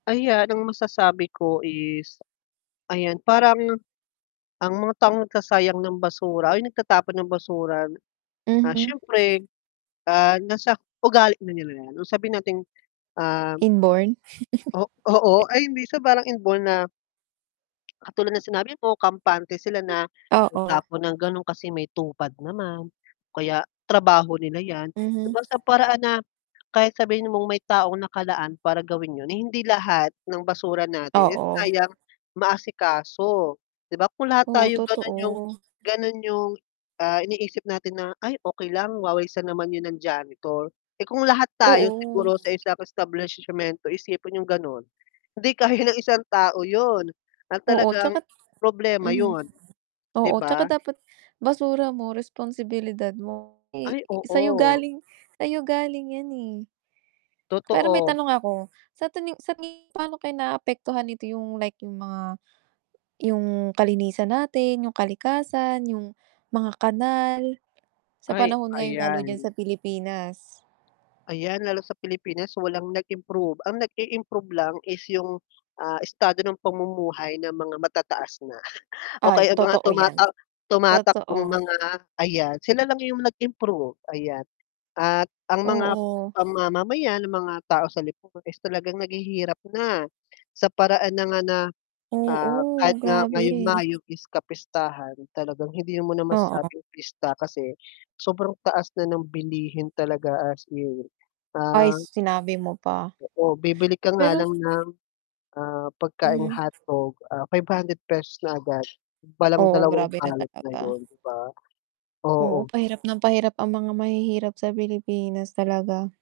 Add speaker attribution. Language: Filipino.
Speaker 1: Ayan ang masasabi ko is, ayan parang, ang mga taong nagsasayang ng basura, ay nagtatapon ng basura, ah,
Speaker 2: Mhm.
Speaker 1: siyempre, ah, nasa ugali na nila 'yan, o sabihin nating, um
Speaker 2: Inborn.
Speaker 1: o oo, ay minsan parang inborn na katulad ng sinabi mo kampante sila na
Speaker 2: Oo.
Speaker 1: magtapon ng gano'n, kasi may TUPAD naman. O kaya trabaho nila yan, 'di
Speaker 2: Mhm.
Speaker 1: ba, sa paraan na, kahit sabihin mong may taong nakalaan para gawin 'yun, eh, hindi lahat ng basura natin, eh,
Speaker 2: Oo.
Speaker 1: kayang maasikaso. 'Di ba kung lahat
Speaker 2: Oo,
Speaker 1: tayo gano'n 'yung
Speaker 2: totoo.
Speaker 1: ganun 'yung, ah, iniisip natin na, "Ay okey lang wawalisan naman 'yun ng janitor," eh, kung lahat tayo
Speaker 2: Oo.
Speaker 1: siguro sa isang establisyemento, isipin 'yung ganun, hindi kaya ng isang tao 'yun, at
Speaker 2: Oo,
Speaker 1: talagang,
Speaker 2: 'tsaka
Speaker 1: problema
Speaker 2: mhm.
Speaker 1: 'yun, 'di
Speaker 2: Oo, 'tsaka
Speaker 1: ba?
Speaker 2: dapat basura mo, responsibilidad mo, eh,
Speaker 1: Ay,
Speaker 2: sa'yo
Speaker 1: oo.
Speaker 2: galing sa'yo galing 'yan, eh. Pero may
Speaker 1: Totoo.
Speaker 2: tanong ako, sa tingin sa tingin paano kaya naapektuhan nito yung like 'yung mga, 'yung kalinisan natin, 'yung kalikasan, 'yung mga kanal, sa
Speaker 1: Ay,
Speaker 2: panahon ngayon lalo diyan sa
Speaker 1: ayan.
Speaker 2: Pilipinas?
Speaker 1: Ayan, lalo sa Pilipinas walang nag-improve, ang nag i-improve lang is 'yung, ah, estado ng pamumuhay ng mga matataas na, o
Speaker 2: Ay
Speaker 1: kaya ang mga
Speaker 2: totoo yan.
Speaker 1: tumatak tumatakbong
Speaker 2: Totoo.
Speaker 1: mga, ayan sila lang yung nag improve, ayan, at ang mga
Speaker 2: Oo.
Speaker 1: ang mamamayan, ang mga tao sa lipunan is talagang naghihirap na. Sa paraan na nga na, ah, kahit
Speaker 2: Oo,
Speaker 1: nga
Speaker 2: grabe.
Speaker 1: ngayong Mayo is kapistahan, talagang hindi mo na
Speaker 2: Oo.
Speaker 1: masasabing pista kasi, sobrang taas na ng bilihin talaga as in.
Speaker 2: Ay,
Speaker 1: Ah
Speaker 2: s sinabi mo pa.
Speaker 1: oo, bibili ka nga
Speaker 2: Pero
Speaker 1: lang ng, ah, pagkaing
Speaker 2: Mhm.
Speaker 1: hotdog, ah, ₱500 na agad, palang
Speaker 2: Oo,
Speaker 1: dalawang
Speaker 2: grabe na
Speaker 1: balot na
Speaker 2: talaga.
Speaker 1: 'yun, 'di ba?
Speaker 2: Oo,
Speaker 1: Oo.
Speaker 2: pahirap nang pahirap ang mga mahihirap sa Pilipinas talaga.